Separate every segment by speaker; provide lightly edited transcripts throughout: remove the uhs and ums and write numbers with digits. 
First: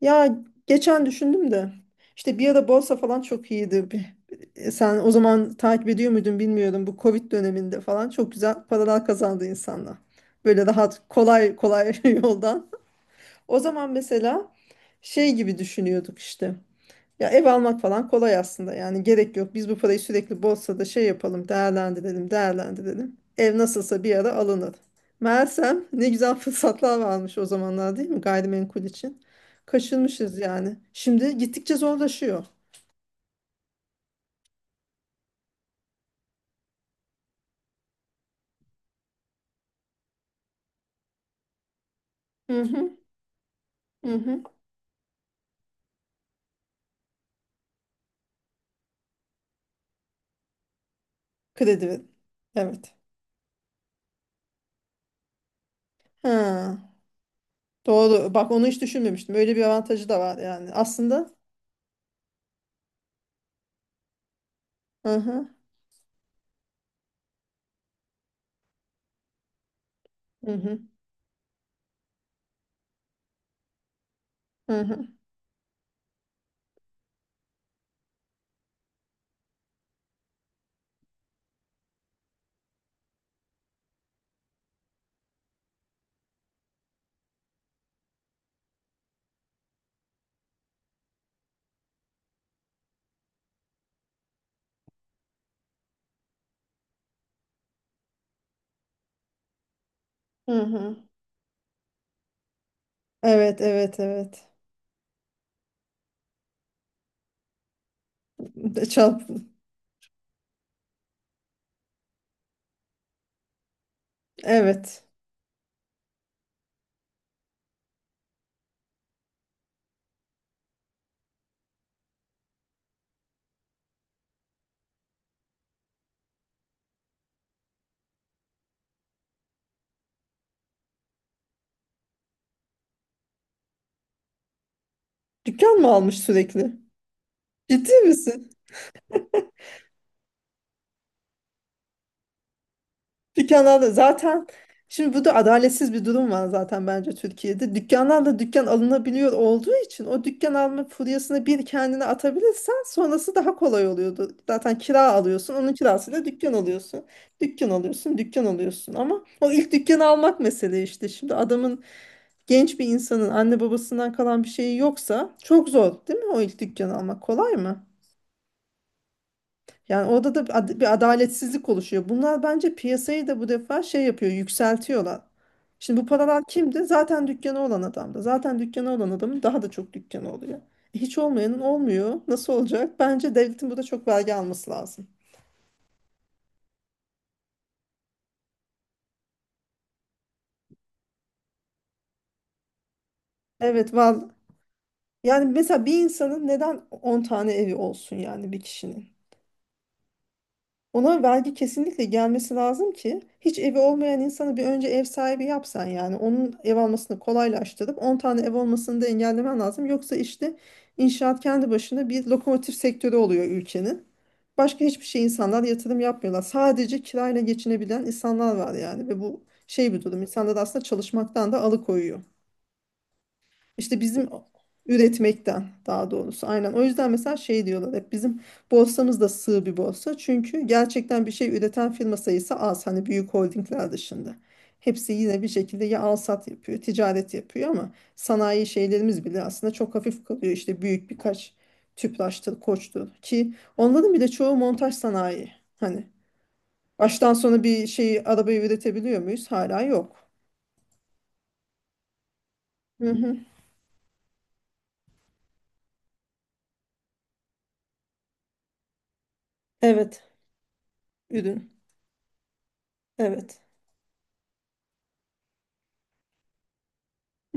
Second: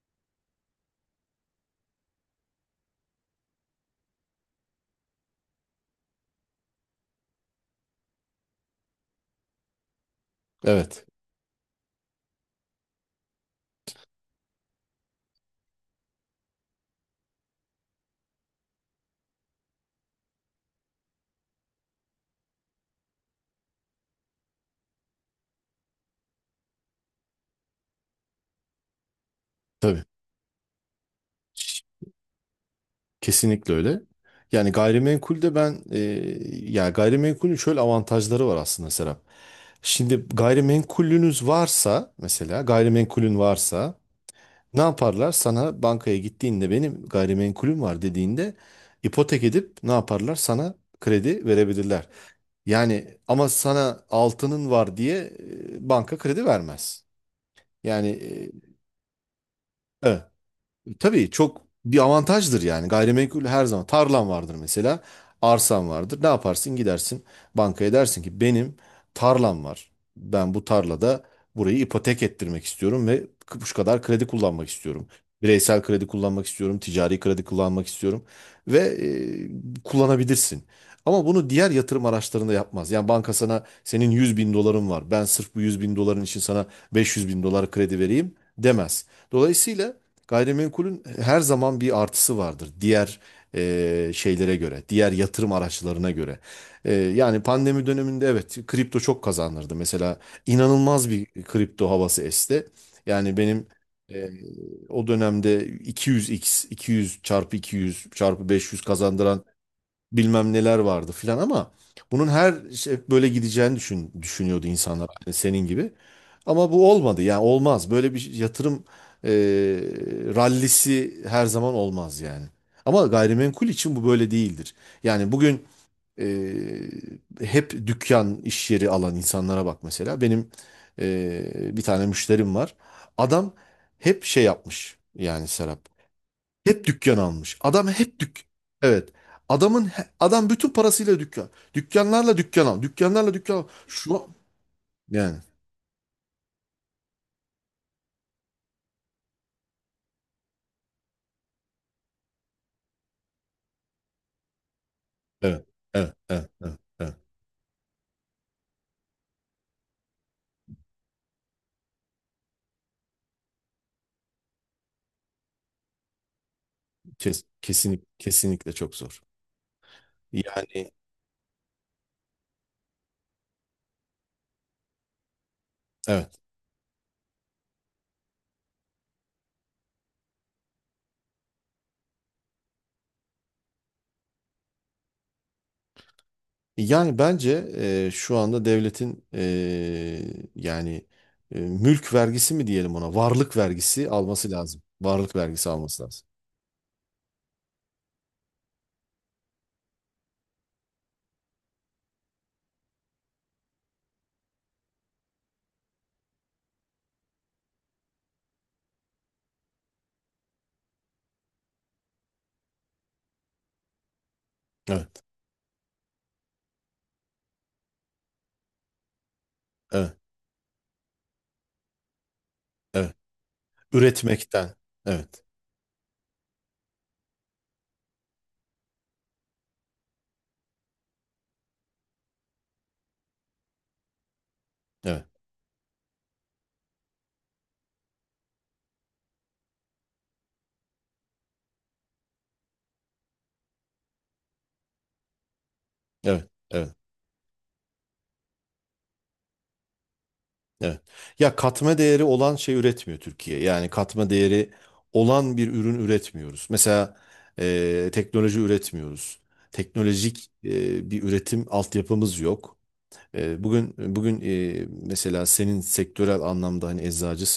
Speaker 1: Ya geçen düşündüm de işte bir ara borsa falan çok iyiydi. Sen o zaman takip ediyor muydun bilmiyorum. Bu Covid döneminde falan çok güzel paralar kazandı insanlar. Böyle rahat
Speaker 2: Evet,
Speaker 1: kolay kolay yoldan. O zaman mesela şey gibi düşünüyorduk işte. Ya ev almak falan kolay aslında yani gerek yok. Biz bu parayı sürekli borsada şey yapalım, değerlendirelim, değerlendirelim. Ev nasılsa bir ara alınır. Meğersem ne güzel fırsatlar varmış o zamanlar değil mi gayrimenkul için?
Speaker 2: tabii.
Speaker 1: Kaçırmışız yani. Şimdi gittikçe zorlaşıyor.
Speaker 2: Kesinlikle öyle. Yani gayrimenkulde ben ya gayrimenkulün şöyle avantajları var aslında Serap. Şimdi gayrimenkulünüz varsa
Speaker 1: Hı
Speaker 2: mesela
Speaker 1: hı,
Speaker 2: gayrimenkulün varsa
Speaker 1: hı hı.
Speaker 2: ne yaparlar? Sana bankaya gittiğinde benim gayrimenkulüm var dediğinde ipotek edip ne yaparlar? Sana kredi
Speaker 1: Kredi ver.
Speaker 2: verebilirler.
Speaker 1: Evet.
Speaker 2: Yani ama sana altının var diye banka kredi
Speaker 1: Ha,
Speaker 2: vermez. Yani
Speaker 1: doğru. Bak
Speaker 2: e,
Speaker 1: onu hiç düşünmemiştim. Öyle bir avantajı da
Speaker 2: evet.
Speaker 1: var yani.
Speaker 2: Tabii
Speaker 1: Aslında.
Speaker 2: çok bir avantajdır yani. Gayrimenkul her zaman tarlan vardır mesela.
Speaker 1: Hı hı,
Speaker 2: Arsan vardır. Ne yaparsın? Gidersin bankaya dersin ki benim tarlam var.
Speaker 1: hı
Speaker 2: Ben bu
Speaker 1: hı,
Speaker 2: tarlada burayı ipotek ettirmek istiyorum ve şu kadar kredi kullanmak
Speaker 1: hı
Speaker 2: istiyorum.
Speaker 1: hı,
Speaker 2: Bireysel kredi kullanmak istiyorum, ticari kredi kullanmak istiyorum ve kullanabilirsin. Ama bunu diğer yatırım araçlarında yapmaz. Yani banka sana senin 100 bin doların var. Ben sırf bu 100 bin doların için sana 500 bin dolar kredi vereyim demez. Dolayısıyla gayrimenkulün her zaman bir artısı vardır diğer şeylere göre, diğer yatırım araçlarına göre. Yani pandemi döneminde evet kripto çok kazandırdı. Mesela
Speaker 1: hı hı.
Speaker 2: inanılmaz bir kripto havası esti. Yani
Speaker 1: Evet,
Speaker 2: benim
Speaker 1: evet,
Speaker 2: e,
Speaker 1: evet.
Speaker 2: o dönemde 200x, 200 çarpı 200 çarpı 500
Speaker 1: Çarp.
Speaker 2: kazandıran bilmem neler vardı filan ama bunun her şey böyle gideceğini düşünüyordu
Speaker 1: Evet.
Speaker 2: insanlar hani senin gibi. Ama bu olmadı yani olmaz böyle bir yatırım e, rallisi her zaman olmaz yani. Ama gayrimenkul için bu böyle değildir. Yani bugün e, hep dükkan iş yeri alan insanlara bak mesela benim bir tane müşterim var. Adam hep şey yapmış yani
Speaker 1: Dükkan
Speaker 2: Serap.
Speaker 1: mı almış sürekli?
Speaker 2: Hep dükkan almış. Adam
Speaker 1: Ciddi
Speaker 2: hep dük.
Speaker 1: misin?
Speaker 2: Evet. Adamın adam bütün parasıyla dükkan. Dükkanlarla dükkan al. Dükkanlarla dükkan al.
Speaker 1: Dükkanlarda zaten şimdi bu da
Speaker 2: Yani
Speaker 1: adaletsiz bir durum var zaten bence Türkiye'de. Dükkanlarla dükkan alınabiliyor olduğu için o dükkan alma furyasını bir kendine atabilirsen sonrası daha kolay oluyordu. Zaten kira alıyorsun,
Speaker 2: evet.
Speaker 1: onun
Speaker 2: Evet.
Speaker 1: kirasıyla
Speaker 2: Evet.
Speaker 1: dükkan
Speaker 2: Evet.
Speaker 1: alıyorsun.
Speaker 2: Evet.
Speaker 1: Dükkan alıyorsun, dükkan alıyorsun ama o ilk dükkanı almak mesele işte. Şimdi adamın genç bir insanın anne babasından kalan bir şeyi yoksa çok zor değil mi? O ilk dükkanı almak kolay mı?
Speaker 2: Kesinlikle çok zor.
Speaker 1: Yani orada da bir
Speaker 2: Yani
Speaker 1: adaletsizlik oluşuyor. Bunlar bence piyasayı da bu defa şey yapıyor, yükseltiyorlar. Şimdi bu
Speaker 2: evet.
Speaker 1: paralar kimdi? Zaten dükkanı olan adamdı. Zaten dükkanı olan adamın daha da çok dükkanı oluyor. Hiç olmayanın olmuyor. Nasıl olacak? Bence devletin burada çok vergi alması lazım.
Speaker 2: Yani bence şu anda devletin yani mülk vergisi mi diyelim ona? Varlık
Speaker 1: Evet,
Speaker 2: vergisi
Speaker 1: var.
Speaker 2: alması lazım. Varlık
Speaker 1: Yani
Speaker 2: vergisi
Speaker 1: mesela bir
Speaker 2: alması lazım.
Speaker 1: insanın neden 10 tane evi olsun yani bir kişinin? Ona vergi kesinlikle gelmesi lazım ki hiç evi olmayan insanı bir önce ev sahibi yapsan yani onun ev almasını kolaylaştırıp 10 tane ev olmasını da engellemen lazım. Yoksa işte inşaat kendi başına bir lokomotif sektörü oluyor ülkenin. Başka hiçbir
Speaker 2: Evet.
Speaker 1: şey insanlar yatırım yapmıyorlar. Sadece kirayla geçinebilen insanlar var yani ve bu şey bir
Speaker 2: Evet.
Speaker 1: durum. İnsanları aslında çalışmaktan da alıkoyuyor.
Speaker 2: Evet.
Speaker 1: İşte
Speaker 2: Üretmekten. Evet.
Speaker 1: üretmekten daha doğrusu aynen. O yüzden mesela şey diyorlar hep bizim borsamız da sığ bir borsa. Çünkü gerçekten bir şey üreten firma sayısı az. Hani büyük holdingler dışında. Hepsi
Speaker 2: Evet.
Speaker 1: yine bir şekilde ya alsat yapıyor, ticaret yapıyor ama sanayi şeylerimiz bile aslında çok hafif kalıyor. İşte büyük birkaç Tüpraş'tır, Koç'tur ki onların bile çoğu montaj sanayi. Hani
Speaker 2: Evet. Evet.
Speaker 1: baştan sona bir şeyi arabayı üretebiliyor muyuz? Hala yok.
Speaker 2: Evet. Ya katma değeri olan şey
Speaker 1: Hı
Speaker 2: üretmiyor
Speaker 1: hı.
Speaker 2: Türkiye. Yani katma değeri olan bir ürün üretmiyoruz. Mesela teknoloji üretmiyoruz.
Speaker 1: Evet,
Speaker 2: Teknolojik bir üretim
Speaker 1: ürün.
Speaker 2: altyapımız yok.
Speaker 1: Evet.
Speaker 2: Bugün mesela senin sektörel anlamda hani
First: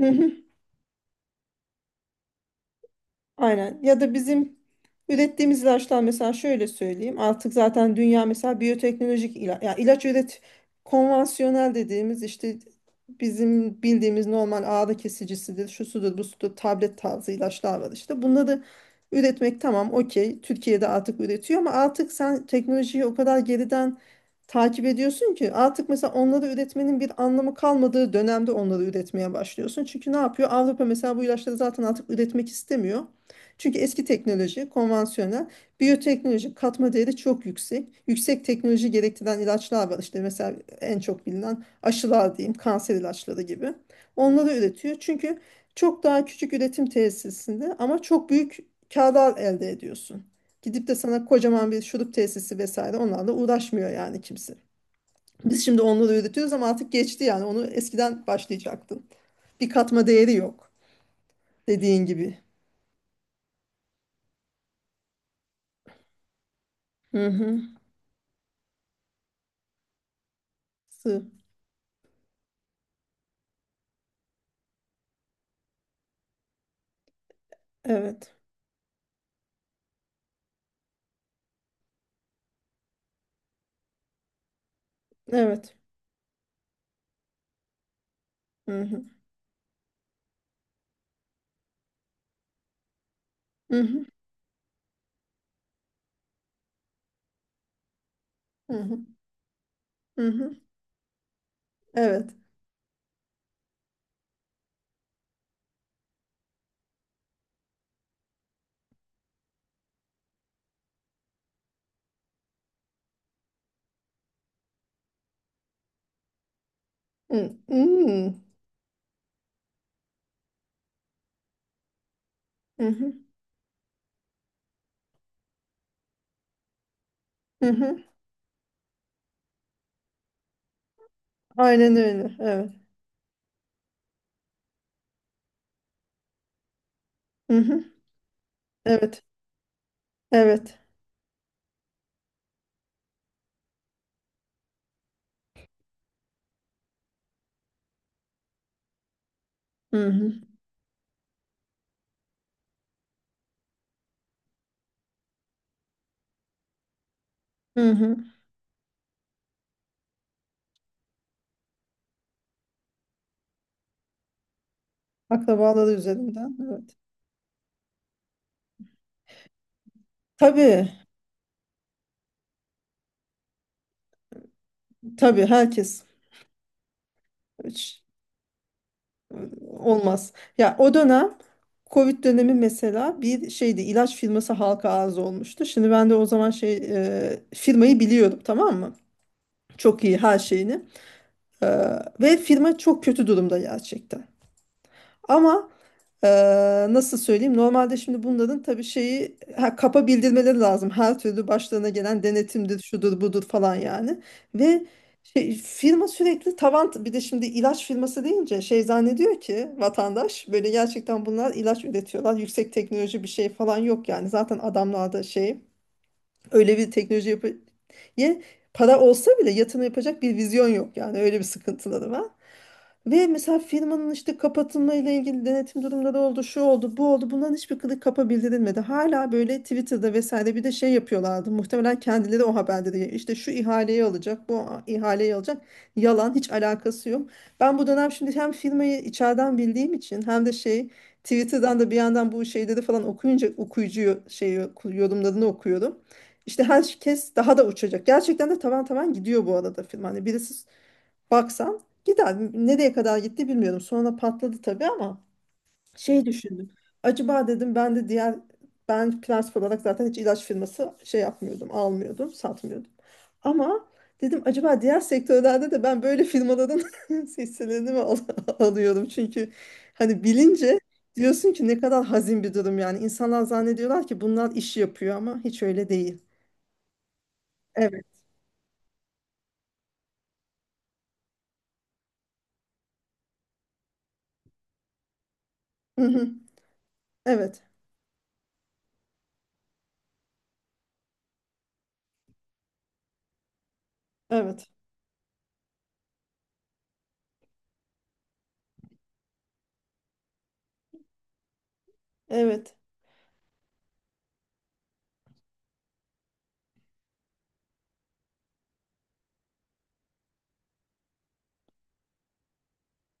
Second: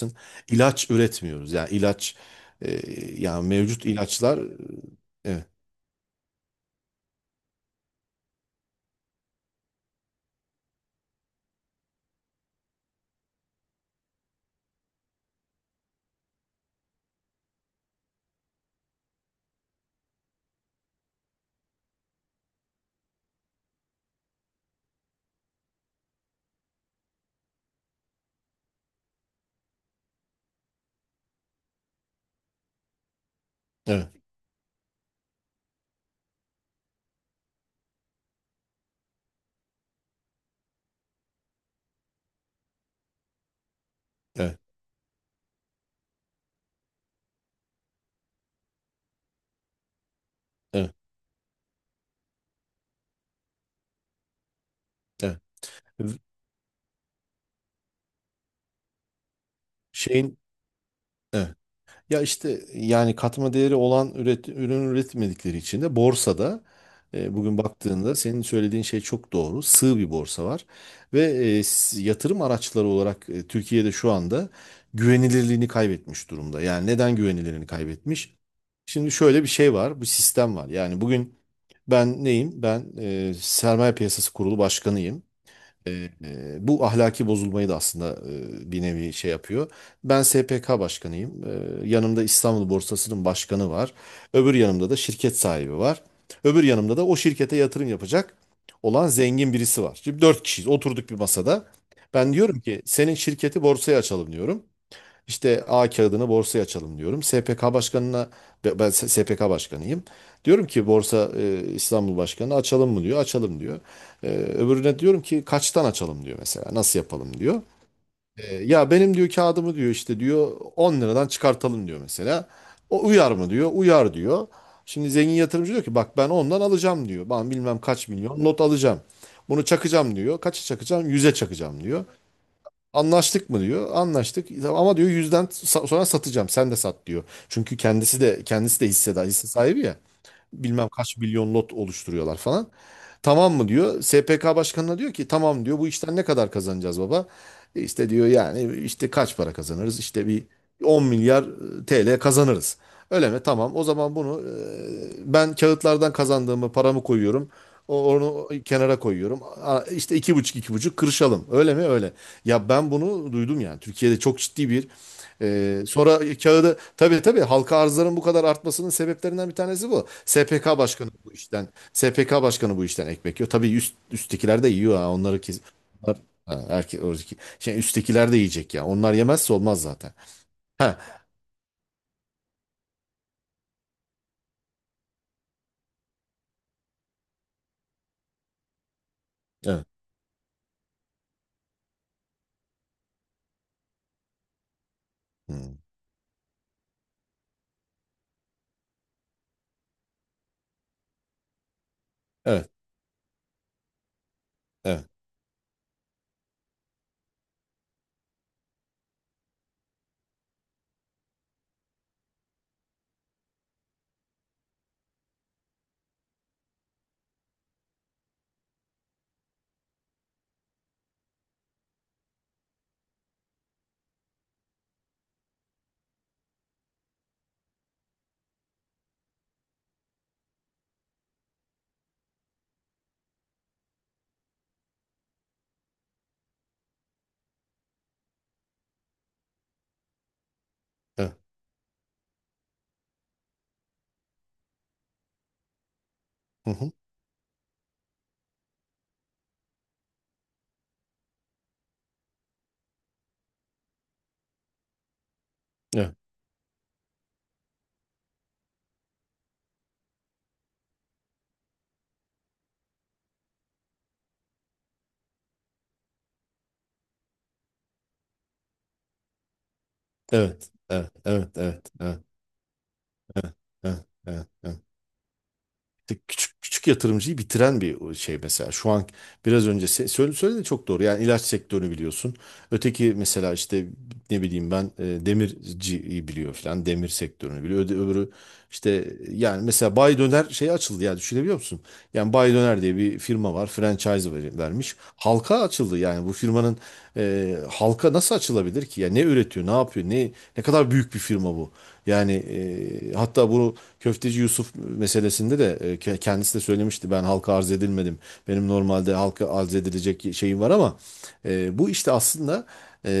Speaker 1: Hı hı.
Speaker 2: İlaç üretmiyoruz. Yani ilaç e, yani
Speaker 1: Aynen.
Speaker 2: mevcut
Speaker 1: Ya da
Speaker 2: ilaçlar
Speaker 1: bizim
Speaker 2: e,
Speaker 1: ürettiğimiz ilaçlar mesela şöyle söyleyeyim. Artık zaten dünya mesela biyoteknolojik ilaç, ya ilaç üret konvansiyonel dediğimiz işte bizim bildiğimiz normal ağrı kesicisidir, şu sudur, bu sudur, tablet tarzı ilaçlar var işte. Bunları üretmek tamam okey. Türkiye'de artık üretiyor ama artık sen teknolojiyi o kadar geriden takip ediyorsun ki artık mesela onları üretmenin bir anlamı kalmadığı dönemde onları üretmeye başlıyorsun. Çünkü ne yapıyor? Avrupa mesela bu ilaçları zaten artık üretmek istemiyor. Çünkü eski
Speaker 2: evet
Speaker 1: teknoloji, konvansiyonel, biyoteknoloji katma değeri çok yüksek. Yüksek teknoloji gerektiren ilaçlar var. İşte mesela en çok bilinen aşılar diyeyim, kanser ilaçları gibi. Onları
Speaker 2: evet
Speaker 1: üretiyor. Çünkü çok daha küçük üretim tesisinde ama çok büyük kârlar elde ediyorsun. Gidip de
Speaker 2: evet
Speaker 1: sana kocaman bir şurup tesisi vesaire onlarla uğraşmıyor yani kimse.
Speaker 2: evet
Speaker 1: Biz şimdi onları
Speaker 2: evet.
Speaker 1: üretiyoruz ama artık geçti yani onu eskiden başlayacaktın. Bir katma değeri
Speaker 2: Şeyin
Speaker 1: yok
Speaker 2: evet.
Speaker 1: dediğin
Speaker 2: Ya
Speaker 1: gibi.
Speaker 2: işte yani katma değeri olan ürün üretmedikleri için de borsada
Speaker 1: Hı
Speaker 2: bugün
Speaker 1: hı.
Speaker 2: baktığında senin söylediğin şey çok doğru. Sığ bir borsa var ve
Speaker 1: Sığ.
Speaker 2: yatırım araçları olarak Türkiye'de şu anda güvenilirliğini kaybetmiş durumda. Yani neden güvenilirliğini
Speaker 1: Evet.
Speaker 2: kaybetmiş? Şimdi şöyle bir şey var, bu sistem var. Yani bugün ben neyim? Ben Sermaye Piyasası Kurulu Başkanıyım.
Speaker 1: Evet.
Speaker 2: Bu ahlaki bozulmayı da aslında
Speaker 1: Hı
Speaker 2: bir
Speaker 1: hı.
Speaker 2: nevi şey yapıyor. Ben SPK başkanıyım. Yanımda İstanbul Borsası'nın başkanı
Speaker 1: Hı
Speaker 2: var.
Speaker 1: hı.
Speaker 2: Öbür yanımda da şirket sahibi var. Öbür yanımda da o şirkete yatırım yapacak
Speaker 1: Hı hı.
Speaker 2: olan zengin birisi var. Şimdi
Speaker 1: Hı
Speaker 2: dört
Speaker 1: hı.
Speaker 2: kişiyiz. Oturduk bir masada.
Speaker 1: Evet.
Speaker 2: Ben diyorum ki senin şirketi borsaya açalım diyorum. İşte A kağıdını borsaya açalım diyorum. SPK başkanına ben SPK başkanıyım. Diyorum ki Borsa İstanbul Başkanı açalım mı diyor. Açalım diyor. Öbürüne diyorum ki kaçtan açalım diyor mesela. Nasıl yapalım
Speaker 1: Hı
Speaker 2: diyor.
Speaker 1: hı.
Speaker 2: Ya benim diyor kağıdımı diyor işte diyor 10 liradan çıkartalım diyor mesela.
Speaker 1: Hı
Speaker 2: O
Speaker 1: hı.
Speaker 2: uyar mı diyor. Uyar diyor. Şimdi zengin yatırımcı diyor ki bak ben ondan alacağım diyor. Ben
Speaker 1: Hı
Speaker 2: bilmem
Speaker 1: hı.
Speaker 2: kaç milyon not alacağım. Bunu çakacağım diyor. Kaça çakacağım? 100'e çakacağım
Speaker 1: Aynen
Speaker 2: diyor.
Speaker 1: öyle. Evet.
Speaker 2: Anlaştık mı diyor. Anlaştık. Tamam. Ama diyor yüzden sonra satacağım. Sen de sat diyor.
Speaker 1: Hı
Speaker 2: Çünkü
Speaker 1: hı.
Speaker 2: kendisi de
Speaker 1: Evet.
Speaker 2: hissedar, hisse sahibi ya.
Speaker 1: Evet.
Speaker 2: Bilmem kaç milyon lot oluşturuyorlar falan. Tamam mı diyor. SPK başkanına diyor ki tamam diyor. Bu işten ne kadar kazanacağız baba? İşte diyor yani işte kaç para kazanırız?
Speaker 1: Hı
Speaker 2: İşte
Speaker 1: hı.
Speaker 2: bir 10 milyar TL kazanırız. Öyle mi? Tamam. O zaman bunu ben kağıtlardan kazandığımı paramı koyuyorum.
Speaker 1: Hı hı.
Speaker 2: Onu kenara koyuyorum. Aa, İşte iki buçuk iki buçuk kırışalım. Öyle mi? Öyle. Ya ben bunu duydum yani. Türkiye'de çok ciddi bir
Speaker 1: Akrabaları
Speaker 2: sonra
Speaker 1: üzerinden.
Speaker 2: kağıdı
Speaker 1: Evet.
Speaker 2: tabii tabii halka arzların bu kadar artmasının sebeplerinden bir tanesi bu. SPK
Speaker 1: Tabii.
Speaker 2: başkanı bu işten. SPK başkanı bu işten ekmek yiyor. Tabii üsttekiler de yiyor ha. Onları
Speaker 1: Tabii
Speaker 2: kes.
Speaker 1: herkes
Speaker 2: Onlar, ha, şey,
Speaker 1: hiç
Speaker 2: üsttekiler de yiyecek ya. Onlar yemezse olmaz zaten.
Speaker 1: olmaz. Ya o
Speaker 2: Ha,
Speaker 1: dönem Covid dönemi mesela bir şeydi ilaç firması halka arz olmuştu. Şimdi ben de o zaman firmayı biliyordum tamam mı?
Speaker 2: evet.
Speaker 1: Çok iyi her şeyini. E, Ve firma çok kötü durumda gerçekten. Ama
Speaker 2: Hmm.
Speaker 1: Nasıl söyleyeyim? Normalde şimdi bunların tabii şeyi ha, kapa bildirmeleri lazım. Her türlü başlarına gelen
Speaker 2: Evet.
Speaker 1: denetimdir, şudur budur falan yani. Ve
Speaker 2: Evet.
Speaker 1: şey, firma sürekli tavan bir de şimdi ilaç firması deyince şey zannediyor ki vatandaş böyle gerçekten bunlar ilaç üretiyorlar. Yüksek teknoloji bir şey falan yok yani. Zaten adamlarda şey öyle bir teknoloji yapı ye para olsa bile yatırım yapacak bir vizyon yok yani öyle bir sıkıntıları var. Ve mesela firmanın işte kapatılma ile ilgili denetim durumları oldu, şu oldu, bu oldu. Bunların hiçbir kılık kapa bildirilmedi. Hala böyle Twitter'da vesaire bir de şey yapıyorlardı. Muhtemelen kendileri o haberleri işte şu ihaleyi alacak, bu ihaleyi alacak. Yalan, hiç alakası yok. Ben bu dönem şimdi hem firmayı içeriden bildiğim için hem de şey
Speaker 2: Evet.
Speaker 1: Twitter'dan da bir yandan bu şeyleri falan okuyunca okuyucu şey yorumlarını okuyorum. İşte
Speaker 2: Hı hı.
Speaker 1: herkes daha da uçacak. Gerçekten de tavan tavan gidiyor bu arada film. Hani birisi baksan gider. Nereye kadar gitti bilmiyorum. Sonra patladı tabii ama
Speaker 2: Evet.
Speaker 1: şey düşündüm. Acaba dedim ben de diğer ben prensip olarak zaten hiç ilaç firması şey yapmıyordum, almıyordum, satmıyordum. Ama dedim acaba diğer sektörlerde de ben böyle firmaların hisselerini mi alıyorum? Çünkü hani
Speaker 2: Evet,
Speaker 1: bilince
Speaker 2: evet, evet,
Speaker 1: diyorsun ki ne
Speaker 2: evet,
Speaker 1: kadar
Speaker 2: evet,
Speaker 1: hazin bir durum yani. İnsanlar
Speaker 2: evet,
Speaker 1: zannediyorlar ki
Speaker 2: evet,
Speaker 1: bunlar iş
Speaker 2: evet.
Speaker 1: yapıyor ama hiç öyle
Speaker 2: İşte
Speaker 1: değil.
Speaker 2: küçük küçük yatırımcıyı bitiren
Speaker 1: Evet.
Speaker 2: bir şey mesela. Şu an biraz önce söyle söyledi çok doğru. Yani ilaç sektörünü biliyorsun. Öteki mesela işte ne bileyim ben
Speaker 1: Hı hı.
Speaker 2: demirciyi biliyor falan. Demir
Speaker 1: Evet.
Speaker 2: sektörünü biliyor. Öbürü işte yani mesela Bay Döner şey açıldı ya düşünebiliyor musun? Yani Bay Döner diye bir firma var. Franchise
Speaker 1: Evet.
Speaker 2: vermiş. Halka açıldı yani bu firmanın halka nasıl açılabilir ki? Ya ne üretiyor, ne yapıyor, ne ne kadar büyük bir firma bu. Yani
Speaker 1: Evet.
Speaker 2: hatta bunu Köfteci Yusuf meselesinde de kendisi de söylemişti. Ben halka arz edilmedim. Benim normalde halka arz edilecek şeyim var ama bu işte aslında e,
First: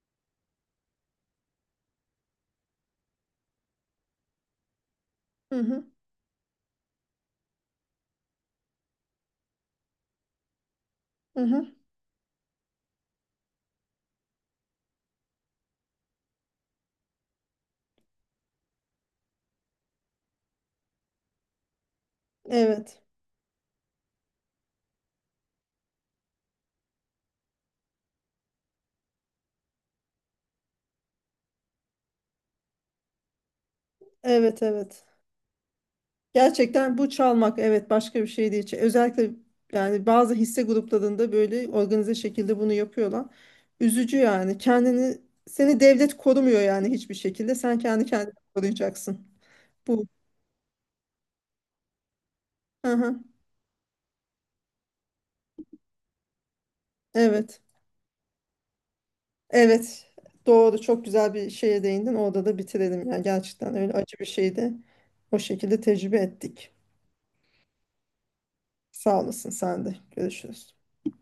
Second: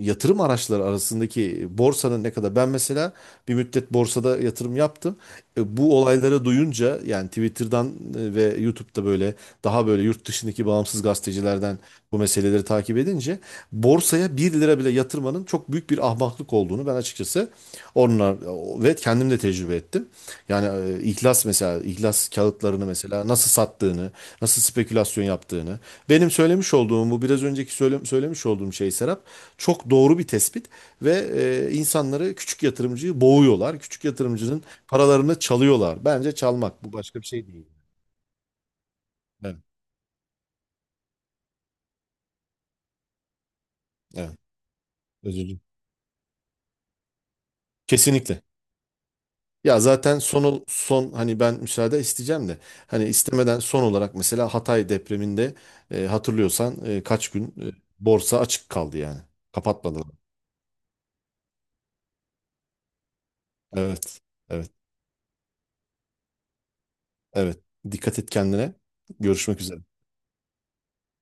Speaker 2: yatırım araçları arasındaki borsanın ne kadar ben mesela bir müddet borsada yatırım yaptım.
Speaker 1: Hı hı.
Speaker 2: Bu olayları duyunca yani Twitter'dan ve YouTube'da böyle daha böyle yurt dışındaki bağımsız
Speaker 1: Hı hı.
Speaker 2: gazetecilerden bu meseleleri takip edince borsaya bir lira bile yatırmanın çok büyük bir ahmaklık olduğunu ben açıkçası onlar ve kendim de tecrübe ettim. Yani İhlas mesela İhlas kağıtlarını
Speaker 1: Evet.
Speaker 2: mesela nasıl sattığını, nasıl spekülasyon yaptığını. Benim söylemiş olduğum bu biraz önceki söylemiş olduğum şey Serap çok doğru bir tespit ve insanları küçük yatırımcıyı boğuyorlar. Küçük
Speaker 1: Evet,
Speaker 2: yatırımcının
Speaker 1: evet.
Speaker 2: paralarını çalıyorlar. Bence çalmak bu
Speaker 1: Gerçekten bu
Speaker 2: başka bir şey
Speaker 1: çalmak
Speaker 2: değil.
Speaker 1: evet başka bir şey değil. Özellikle
Speaker 2: Evet,
Speaker 1: yani bazı hisse gruplarında böyle organize şekilde bunu yapıyorlar. Üzücü
Speaker 2: evet.
Speaker 1: yani.
Speaker 2: Özür dilerim.
Speaker 1: Seni devlet korumuyor yani hiçbir şekilde. Sen kendi kendini
Speaker 2: Kesinlikle.
Speaker 1: koruyacaksın.
Speaker 2: Ya
Speaker 1: Bu.
Speaker 2: zaten son son hani ben müsaade isteyeceğim de
Speaker 1: Hı
Speaker 2: hani
Speaker 1: hı.
Speaker 2: istemeden son olarak mesela Hatay depreminde hatırlıyorsan kaç gün
Speaker 1: Evet.
Speaker 2: borsa açık kaldı yani.
Speaker 1: Evet.
Speaker 2: Kapatmadılar.
Speaker 1: Doğru. Çok güzel bir şeye değindin. Orada da bitirelim. Yani gerçekten öyle acı
Speaker 2: Evet.
Speaker 1: bir
Speaker 2: Evet.
Speaker 1: şeydi. O şekilde tecrübe ettik.
Speaker 2: Evet. Dikkat et kendine.
Speaker 1: Sağ olasın
Speaker 2: Görüşmek üzere.
Speaker 1: sen de. Görüşürüz.